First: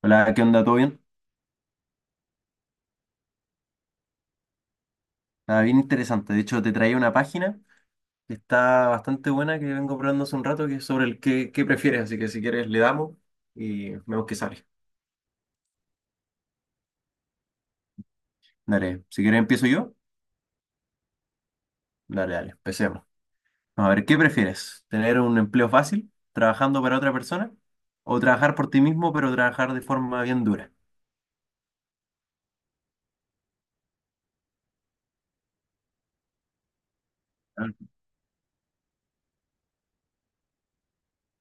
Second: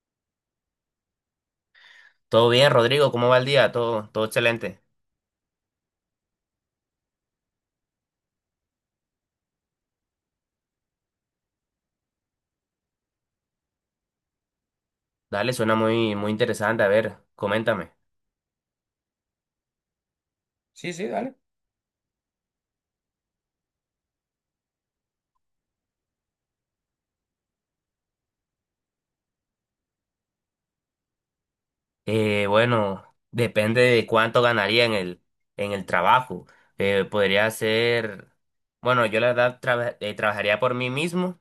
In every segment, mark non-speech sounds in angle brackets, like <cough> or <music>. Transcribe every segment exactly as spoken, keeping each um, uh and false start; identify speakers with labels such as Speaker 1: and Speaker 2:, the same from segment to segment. Speaker 1: Hola, ¿qué onda? ¿Todo bien?
Speaker 2: Todo bien, Rodrigo, ¿cómo va el día? Todo, todo excelente.
Speaker 1: Nada, bien interesante. De hecho, te traía una página que está bastante buena que vengo probando hace un rato, que es sobre el qué, qué prefieres. Así que si quieres le damos y vemos qué sale.
Speaker 2: Dale, suena muy, muy interesante. A ver, coméntame.
Speaker 1: Dale, si quieres empiezo yo.
Speaker 2: Sí, sí, dale.
Speaker 1: Dale, dale, empecemos. A ver, ¿qué prefieres? ¿Tener un empleo fácil trabajando para otra persona? ¿O trabajar por ti mismo pero trabajar de forma bien dura?
Speaker 2: Eh, bueno, depende de cuánto ganaría en el, en el trabajo. Eh, podría
Speaker 1: Ah,
Speaker 2: ser, bueno, yo la verdad traba- eh, trabajaría por mí mismo,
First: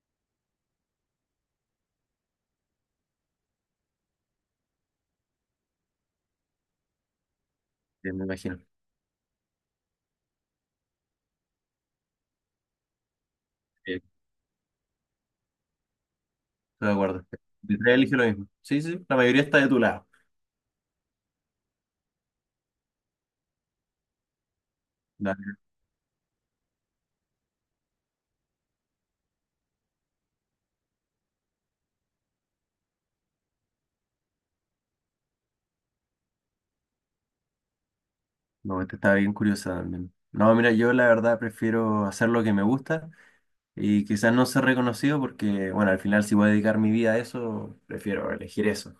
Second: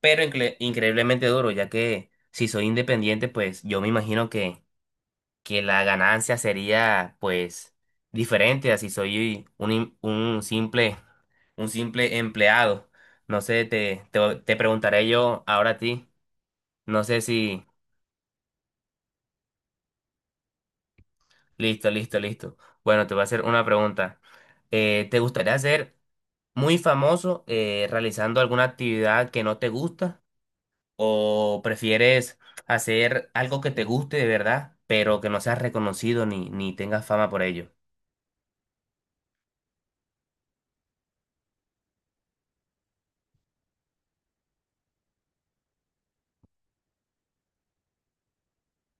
Speaker 2: pero incre- increíblemente duro, ya que si soy independiente, pues yo me imagino que, que la ganancia sería pues
Speaker 1: sí, me imagino.
Speaker 2: diferente a si soy un, im- un simple un simple empleado. No sé,
Speaker 1: Sí,
Speaker 2: te, te, te preguntaré yo ahora a ti.
Speaker 1: estoy de
Speaker 2: No sé
Speaker 1: acuerdo.
Speaker 2: si.
Speaker 1: De tres elige lo mismo. Sí, sí, sí, la mayoría está de tu lado.
Speaker 2: Listo, listo, listo. Bueno, te voy a hacer una pregunta. Eh, ¿te gustaría ser muy famoso eh, realizando alguna actividad que no te gusta? ¿O prefieres hacer algo que te guste de verdad, pero que no seas reconocido ni, ni tengas fama por ello?
Speaker 1: No, esta está bien curiosa también. No, mira, yo la verdad prefiero hacer lo que me gusta y quizás no ser reconocido porque, bueno, al final si voy a dedicar mi vida a eso, prefiero elegir eso.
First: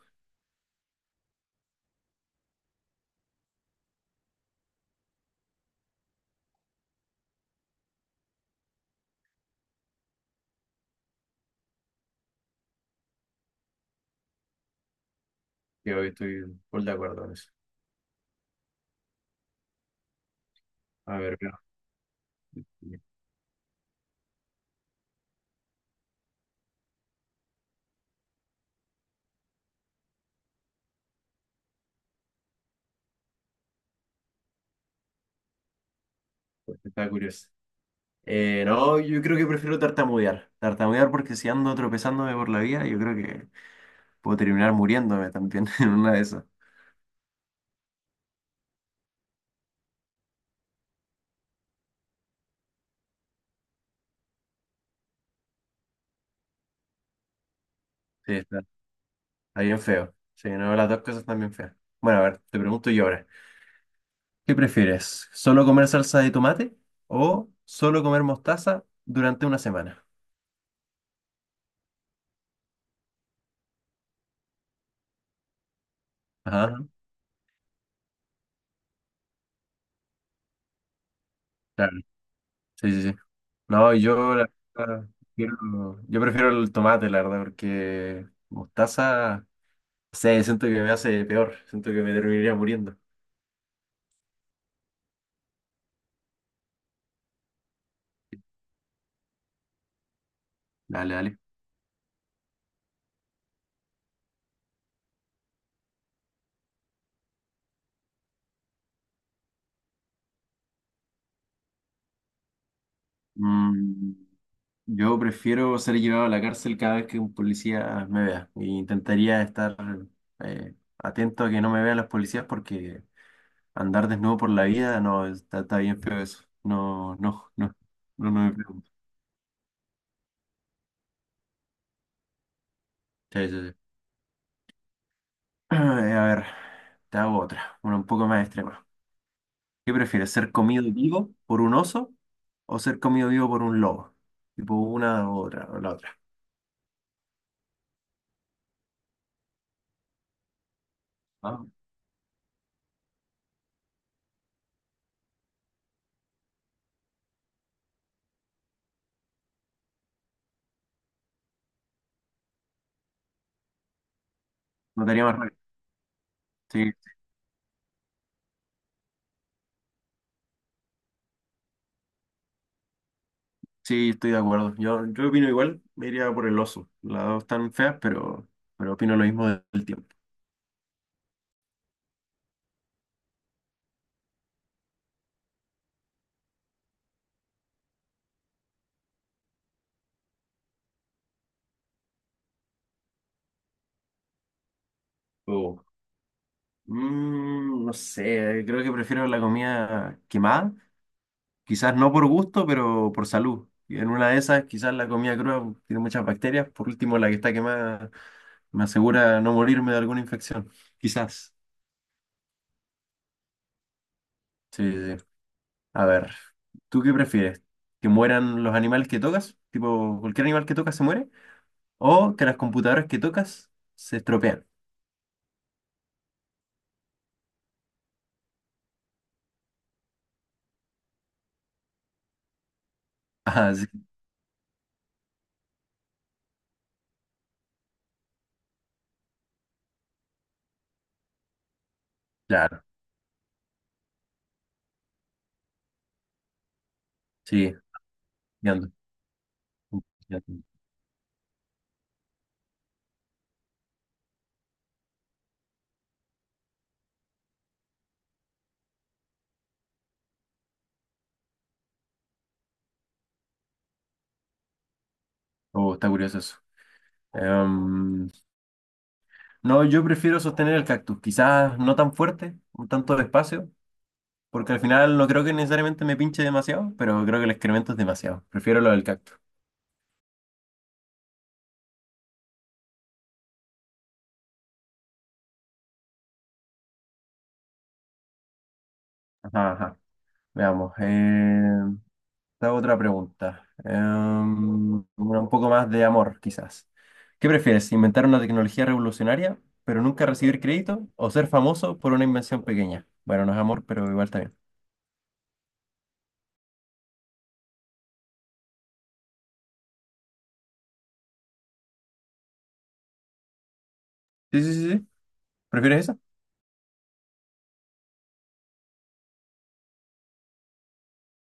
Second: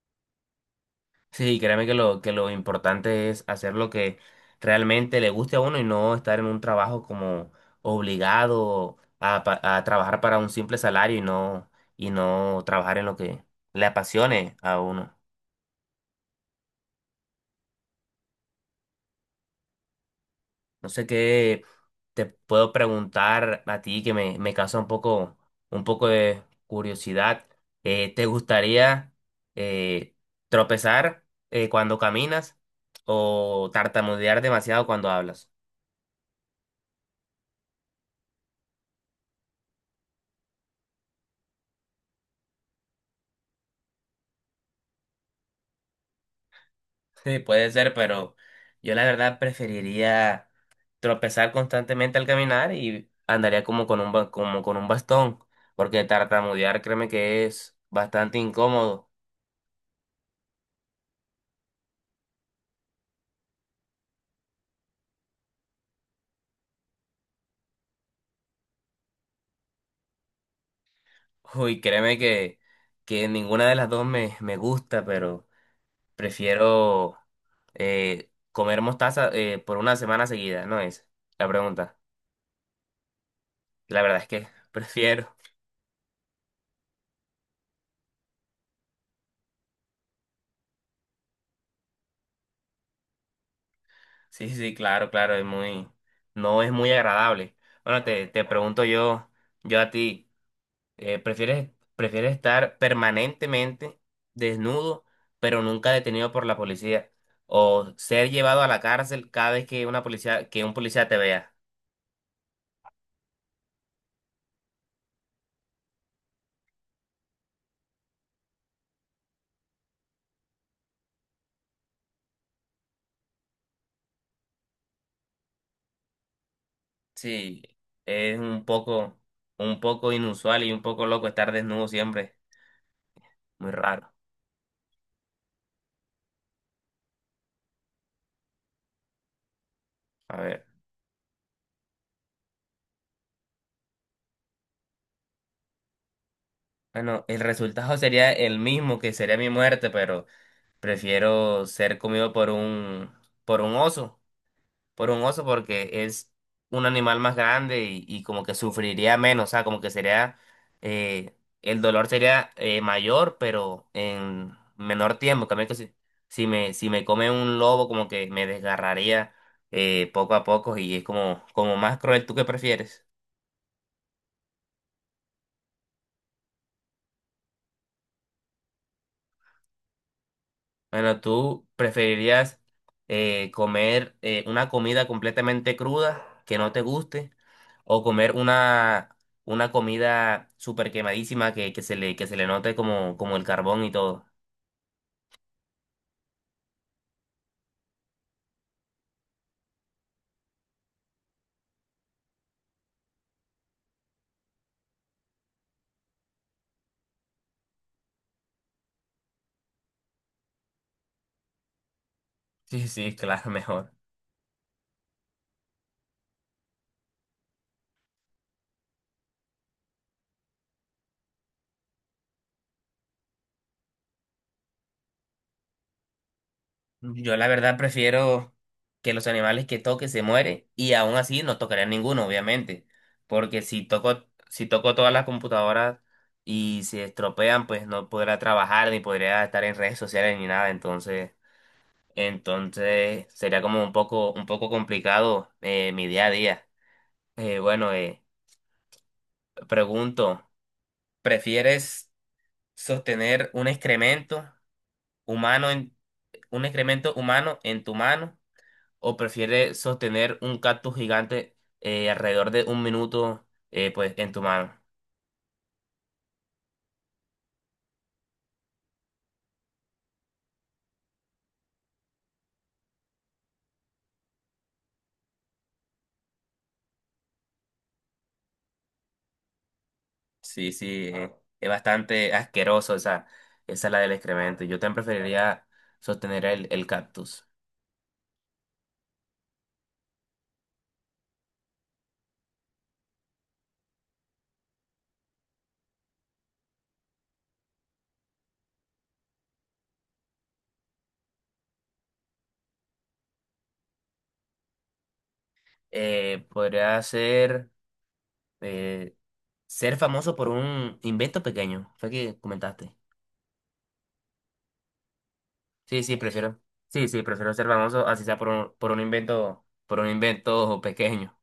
Speaker 2: Sí, créeme que lo, que lo importante es hacer lo que realmente le guste a uno y no estar en un trabajo como obligado a, pa- a trabajar para un simple salario y no, y no trabajar en lo que le apasione a uno.
Speaker 1: Yo estoy full de acuerdo con eso.
Speaker 2: No sé
Speaker 1: A ver, mira,
Speaker 2: qué te puedo preguntar a ti que me, me causa un poco, un poco de curiosidad. Eh, ¿te gustaría eh, tropezar eh, cuando caminas o tartamudear demasiado cuando hablas?
Speaker 1: pues, está curioso. Eh, no, yo creo que prefiero tartamudear. Tartamudear porque si ando tropezándome por la vida, yo creo que puedo terminar muriéndome también <laughs> en una de esas.
Speaker 2: Sí, puede ser, pero yo la verdad preferiría tropezar constantemente al caminar y andaría como con un, ba- como con un bastón, porque tartamudear créeme que es
Speaker 1: Sí,
Speaker 2: bastante
Speaker 1: está,
Speaker 2: incómodo.
Speaker 1: está bien feo. Sí, no, las dos cosas están bien feas. Bueno, a ver, te pregunto yo ahora. ¿Qué prefieres? ¿Solo comer salsa de tomate o solo comer mostaza durante una semana?
Speaker 2: Uy, créeme que, que ninguna de las dos me, me gusta, pero
Speaker 1: Ajá,
Speaker 2: prefiero eh, comer mostaza eh, por una semana seguida, ¿no es? La
Speaker 1: claro.
Speaker 2: pregunta.
Speaker 1: Sí, sí, sí. No,
Speaker 2: La verdad es
Speaker 1: yo,
Speaker 2: que
Speaker 1: la
Speaker 2: <laughs>
Speaker 1: verdad,
Speaker 2: prefiero.
Speaker 1: prefiero- yo prefiero el tomate, la verdad, porque mostaza, no sé, siento que me hace peor, siento que me terminaría muriendo.
Speaker 2: Sí, sí, claro, claro, es muy, no es muy agradable. Bueno, te, te pregunto yo, yo a ti.
Speaker 1: Dale,
Speaker 2: Eh,
Speaker 1: dale.
Speaker 2: prefieres, prefieres estar permanentemente desnudo, pero nunca detenido por la policía, o ser llevado a la cárcel cada vez que una policía, que un policía te vea.
Speaker 1: Mm, yo prefiero ser llevado a la cárcel cada vez que un policía me vea. E intentaría estar eh, atento a que no me vean los policías porque andar desnudo por la vida, no, está, está bien feo eso. No, no,
Speaker 2: Sí,
Speaker 1: no, no, no
Speaker 2: es
Speaker 1: me
Speaker 2: un
Speaker 1: pregunto.
Speaker 2: poco, un poco inusual y un poco loco estar desnudo siempre.
Speaker 1: Sí, sí,
Speaker 2: Muy
Speaker 1: sí.
Speaker 2: raro.
Speaker 1: <clears throat> Eh, A ver, te hago otra, una un poco más extrema. ¿Qué prefieres,
Speaker 2: A
Speaker 1: ser
Speaker 2: ver.
Speaker 1: comido vivo por un oso o ser comido vivo por un lobo? Tipo una u otra, o la otra.
Speaker 2: Bueno, el resultado sería el mismo que sería mi muerte, pero
Speaker 1: Ah,
Speaker 2: prefiero ser comido por un, por un oso. Por un oso porque es un animal más grande y, y como que sufriría menos, o sea, como que sería, eh, el dolor sería eh, mayor, pero en
Speaker 1: no te
Speaker 2: menor
Speaker 1: haría más
Speaker 2: tiempo. En
Speaker 1: rabia.
Speaker 2: cambio que si, si me, si
Speaker 1: Sí,
Speaker 2: me come un lobo, como que me desgarraría eh, poco a poco y es como, como más cruel. ¿Tú qué prefieres?
Speaker 1: sí, estoy de acuerdo. Yo, yo opino igual, me iría por el oso. Las dos están feas, pero, pero opino lo mismo del tiempo.
Speaker 2: Bueno, ¿tú preferirías eh, comer eh, una comida completamente cruda que no te guste o comer una, una comida súper quemadísima que, que se le, que se le note como, como el carbón y todo?
Speaker 1: Oh. Mm, no sé, creo que prefiero la comida quemada quizás no por gusto, pero por salud. Y en una de esas, quizás la comida cruda tiene muchas bacterias. Por último, la que está quemada me asegura no morirme de alguna infección. Quizás.
Speaker 2: Sí, sí, claro, <laughs> mejor.
Speaker 1: Sí, sí, sí. A ver, ¿tú qué prefieres? ¿Que mueran los animales que tocas? Tipo, cualquier animal que tocas se muere. ¿O que las computadoras que tocas se estropean? <laughs>
Speaker 2: Yo la verdad prefiero que los animales que toque se mueren y aún así no tocaría ninguno, obviamente, porque
Speaker 1: Ah,
Speaker 2: si
Speaker 1: sí,
Speaker 2: toco, si toco todas las computadoras y se estropean, pues no podrá trabajar ni podría estar en redes sociales ni nada, entonces.
Speaker 1: claro.
Speaker 2: Entonces sería como un poco, un poco complicado eh, mi día a día. Eh,
Speaker 1: Sí,
Speaker 2: bueno, eh,
Speaker 1: ya ando. Ya
Speaker 2: Pregunto,
Speaker 1: ando.
Speaker 2: ¿prefieres sostener un excremento humano en, un excremento humano en tu mano o prefieres sostener un cactus gigante eh, alrededor de un minuto eh, pues en tu mano?
Speaker 1: Oh, está curioso eso. Em, no, yo prefiero sostener el cactus. Quizás no tan fuerte, un tanto despacio. Porque al final no creo que necesariamente me pinche demasiado, pero creo que el excremento es demasiado. Prefiero lo del cactus.
Speaker 2: Sí, sí, eh, es bastante asqueroso esa, esa es la del excremento. Yo también preferiría sostener el, el cactus.
Speaker 1: Ajá, ajá. Veamos. Eh, te hago otra pregunta. Em, una un poco más de amor, quizás. ¿Qué prefieres? ¿Inventar una tecnología revolucionaria, pero nunca recibir crédito? ¿O ser famoso por una invención pequeña? Bueno, no es amor, pero igual está bien.
Speaker 2: Eh, podría ser eh, Ser famoso por un invento pequeño, fue que comentaste.
Speaker 1: Sí, sí, sí, sí. ¿Prefieres
Speaker 2: Sí, sí,
Speaker 1: eso?
Speaker 2: prefiero. Sí, sí, prefiero ser famoso, así sea por un, por un invento, por un invento pequeño.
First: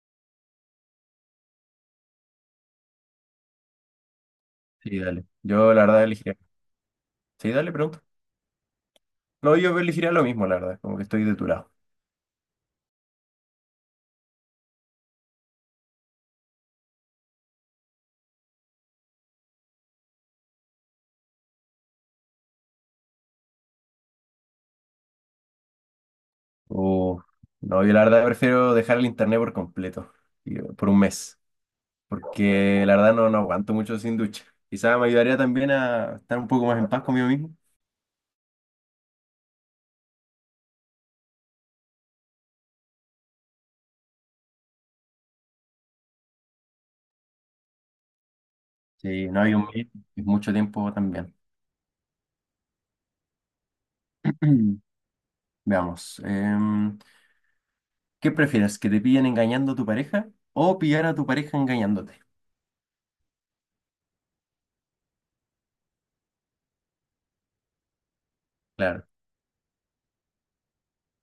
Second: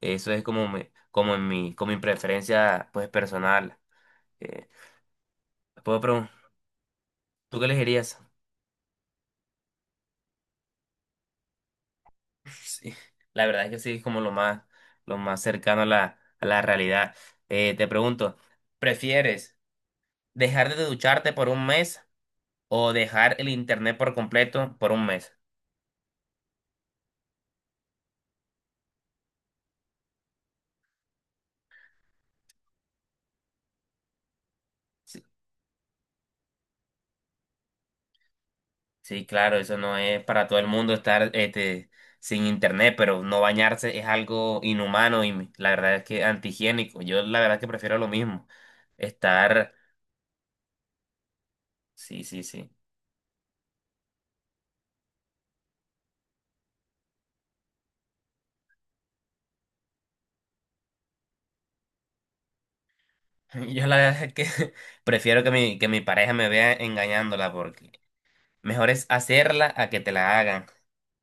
Speaker 2: Eso es como mi, como en mi, como mi preferencia, pues, personal. Eh,
Speaker 1: Sí, dale. Yo la
Speaker 2: Puedo
Speaker 1: verdad elegiría.
Speaker 2: preguntar,
Speaker 1: Sí,
Speaker 2: ¿tú qué
Speaker 1: dale, pregunta.
Speaker 2: elegirías? <laughs>
Speaker 1: No, yo elegiría lo mismo, la verdad. Como que estoy de tu lado.
Speaker 2: Sí, la verdad es que sí, es como lo más, lo más cercano a la, a la realidad. Eh, te pregunto, ¿prefieres dejar de ducharte por un mes o dejar el internet por completo por un mes?
Speaker 1: Uf, no, yo la verdad prefiero dejar el internet por completo, y- eh, por un mes, porque la verdad no, no aguanto mucho sin ducha. Quizás me ayudaría también a estar un poco más en paz conmigo mismo.
Speaker 2: Sí, claro, eso no es para todo el mundo estar este, sin internet, pero no bañarse es algo inhumano y me- la verdad es que antihigiénico. Yo la verdad es que prefiero lo mismo.
Speaker 1: Sí, no hay un
Speaker 2: Estar,
Speaker 1: mes, es mucho tiempo también.
Speaker 2: sí, sí, sí.
Speaker 1: <clears throat> Veamos, em, ¿qué prefieres? ¿Que te pillen engañando a tu pareja o pillar a tu pareja engañándote?
Speaker 2: <laughs> Yo la verdad es que <laughs> prefiero que mi, que mi pareja me vea engañándola porque mejor es
Speaker 1: Claro,
Speaker 2: hacerla a que te la hagan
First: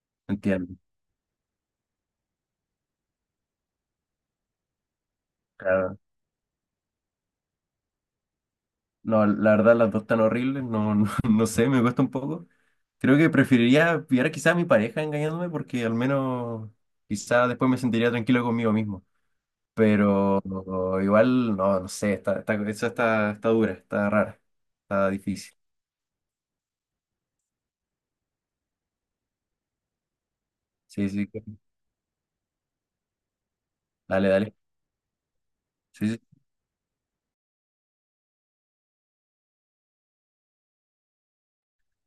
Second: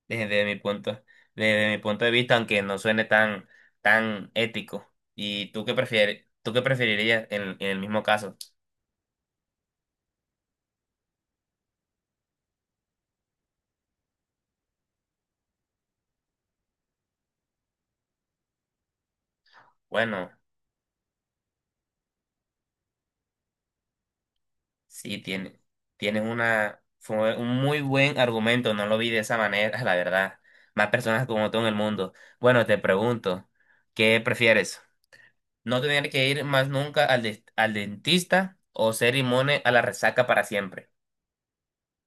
Speaker 2: desde mi
Speaker 1: entiendo.
Speaker 2: punto, desde mi punto de vista, aunque no suene tan, tan ético. ¿Y tú qué
Speaker 1: Claro.
Speaker 2: prefieres, tú qué preferirías en, en el mismo caso?
Speaker 1: No, la verdad las dos están horribles, no, no, <laughs> no sé, me cuesta un poco. Creo que preferiría pillar quizá a mi pareja engañándome porque al menos quizá después me sentiría tranquilo conmigo mismo.
Speaker 2: Bueno.
Speaker 1: Pero igual, no, no sé, está, está, esa está, está dura, está rara, está
Speaker 2: Sí,
Speaker 1: difícil.
Speaker 2: tiene, tienes una, fue un muy buen argumento, no lo vi de esa manera, <laughs> la verdad. Más
Speaker 1: Sí,
Speaker 2: personas
Speaker 1: sí,
Speaker 2: como tú en el mundo. Bueno, te pregunto, ¿qué
Speaker 1: dale, dale.
Speaker 2: prefieres? ¿No
Speaker 1: Sí,
Speaker 2: tener
Speaker 1: sí.
Speaker 2: que ir más nunca al, des- al dentista o ser inmune a la resaca para siempre?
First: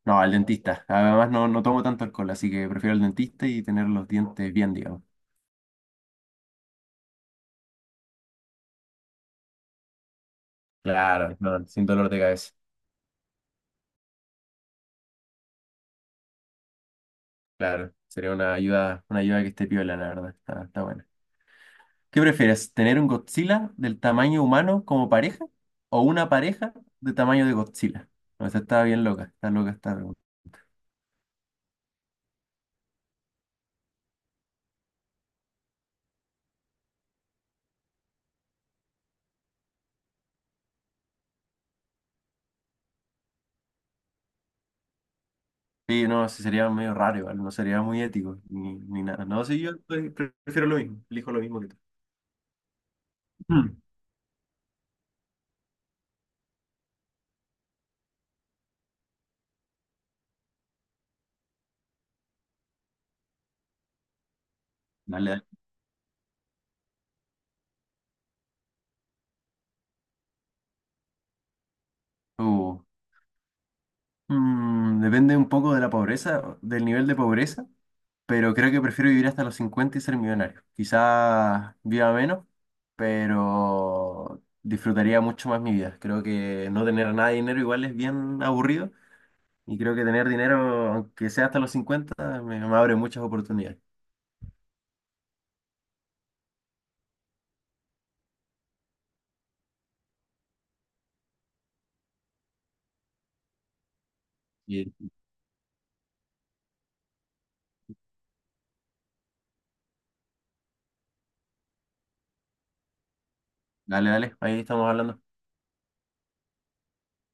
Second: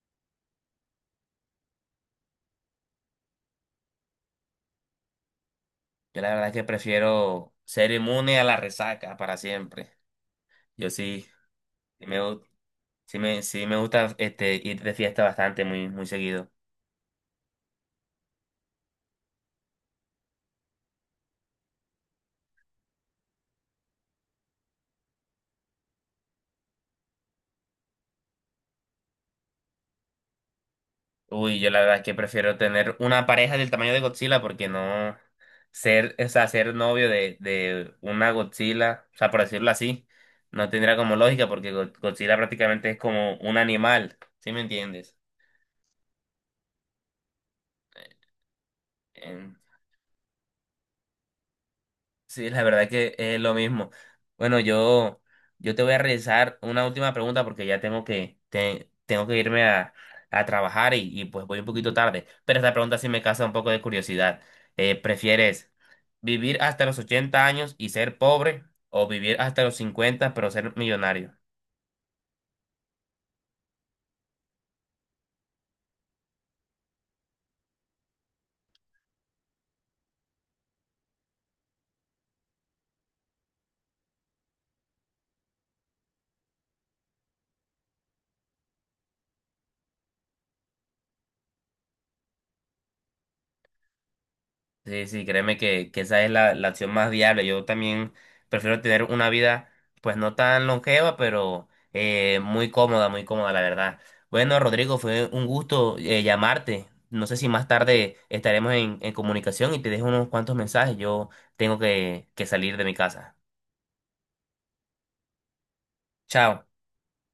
Speaker 1: No, al dentista. Además no, no tomo tanto alcohol, así que prefiero al dentista y tener los dientes bien, digamos.
Speaker 2: Yo la verdad que prefiero ser inmune a la resaca para siempre. Yo sí,
Speaker 1: Claro, no, sin
Speaker 2: sí
Speaker 1: dolor de
Speaker 2: me, gu-
Speaker 1: cabeza.
Speaker 2: sí me, sí me gusta este, ir de fiesta bastante, muy, muy seguido.
Speaker 1: Claro, sería una ayuda, una ayuda que esté piola, la verdad. Está, está bueno. ¿Qué prefieres? ¿Tener un Godzilla del tamaño humano como pareja o una pareja de tamaño de Godzilla? No, esta está bien loca, está loca esta pregunta.
Speaker 2: Uy, yo la verdad es que prefiero tener una pareja del tamaño de Godzilla porque no ser, o sea, ser novio de, de una Godzilla, o sea, por decirlo así, no tendría como lógica porque Go- Godzilla prácticamente es como un animal, ¿sí me entiendes?
Speaker 1: Sí, no, sí sería medio raro igual, no sería muy ético ni, ni nada. No, sí, yo pre- prefiero lo mismo, elijo lo mismo que tú.
Speaker 2: Sí, la verdad que es lo
Speaker 1: Mm.
Speaker 2: mismo. Bueno, yo, yo te voy a realizar una última pregunta porque ya tengo que, te- tengo que irme a, a trabajar y, y pues voy un poquito tarde. Pero esta pregunta sí me causa un poco de curiosidad. Eh,
Speaker 1: Dale, dale.
Speaker 2: ¿prefieres vivir hasta los ochenta años y ser pobre o vivir hasta los cincuenta pero ser millonario?
Speaker 1: Uh, mm, depende un poco de la pobreza, del nivel de pobreza, pero creo que prefiero vivir hasta los cincuenta y ser millonario. Quizás viva menos, pero disfrutaría mucho más mi vida. Creo que no tener nada de dinero igual es bien aburrido y creo que tener dinero, aunque sea hasta los cincuenta me, me abre muchas oportunidades.
Speaker 2: Sí, sí, créeme que, que esa es la, la opción más viable. Yo también prefiero tener una vida, pues no tan longeva, pero eh, muy cómoda, muy cómoda, la verdad. Bueno,
Speaker 1: Y
Speaker 2: Rodrigo, fue un gusto eh, llamarte. No sé si más tarde estaremos en, en comunicación y te dejo unos cuantos mensajes. Yo tengo que, que salir de mi casa.
Speaker 1: dale, dale, ahí estamos hablando.
Speaker 2: Chao.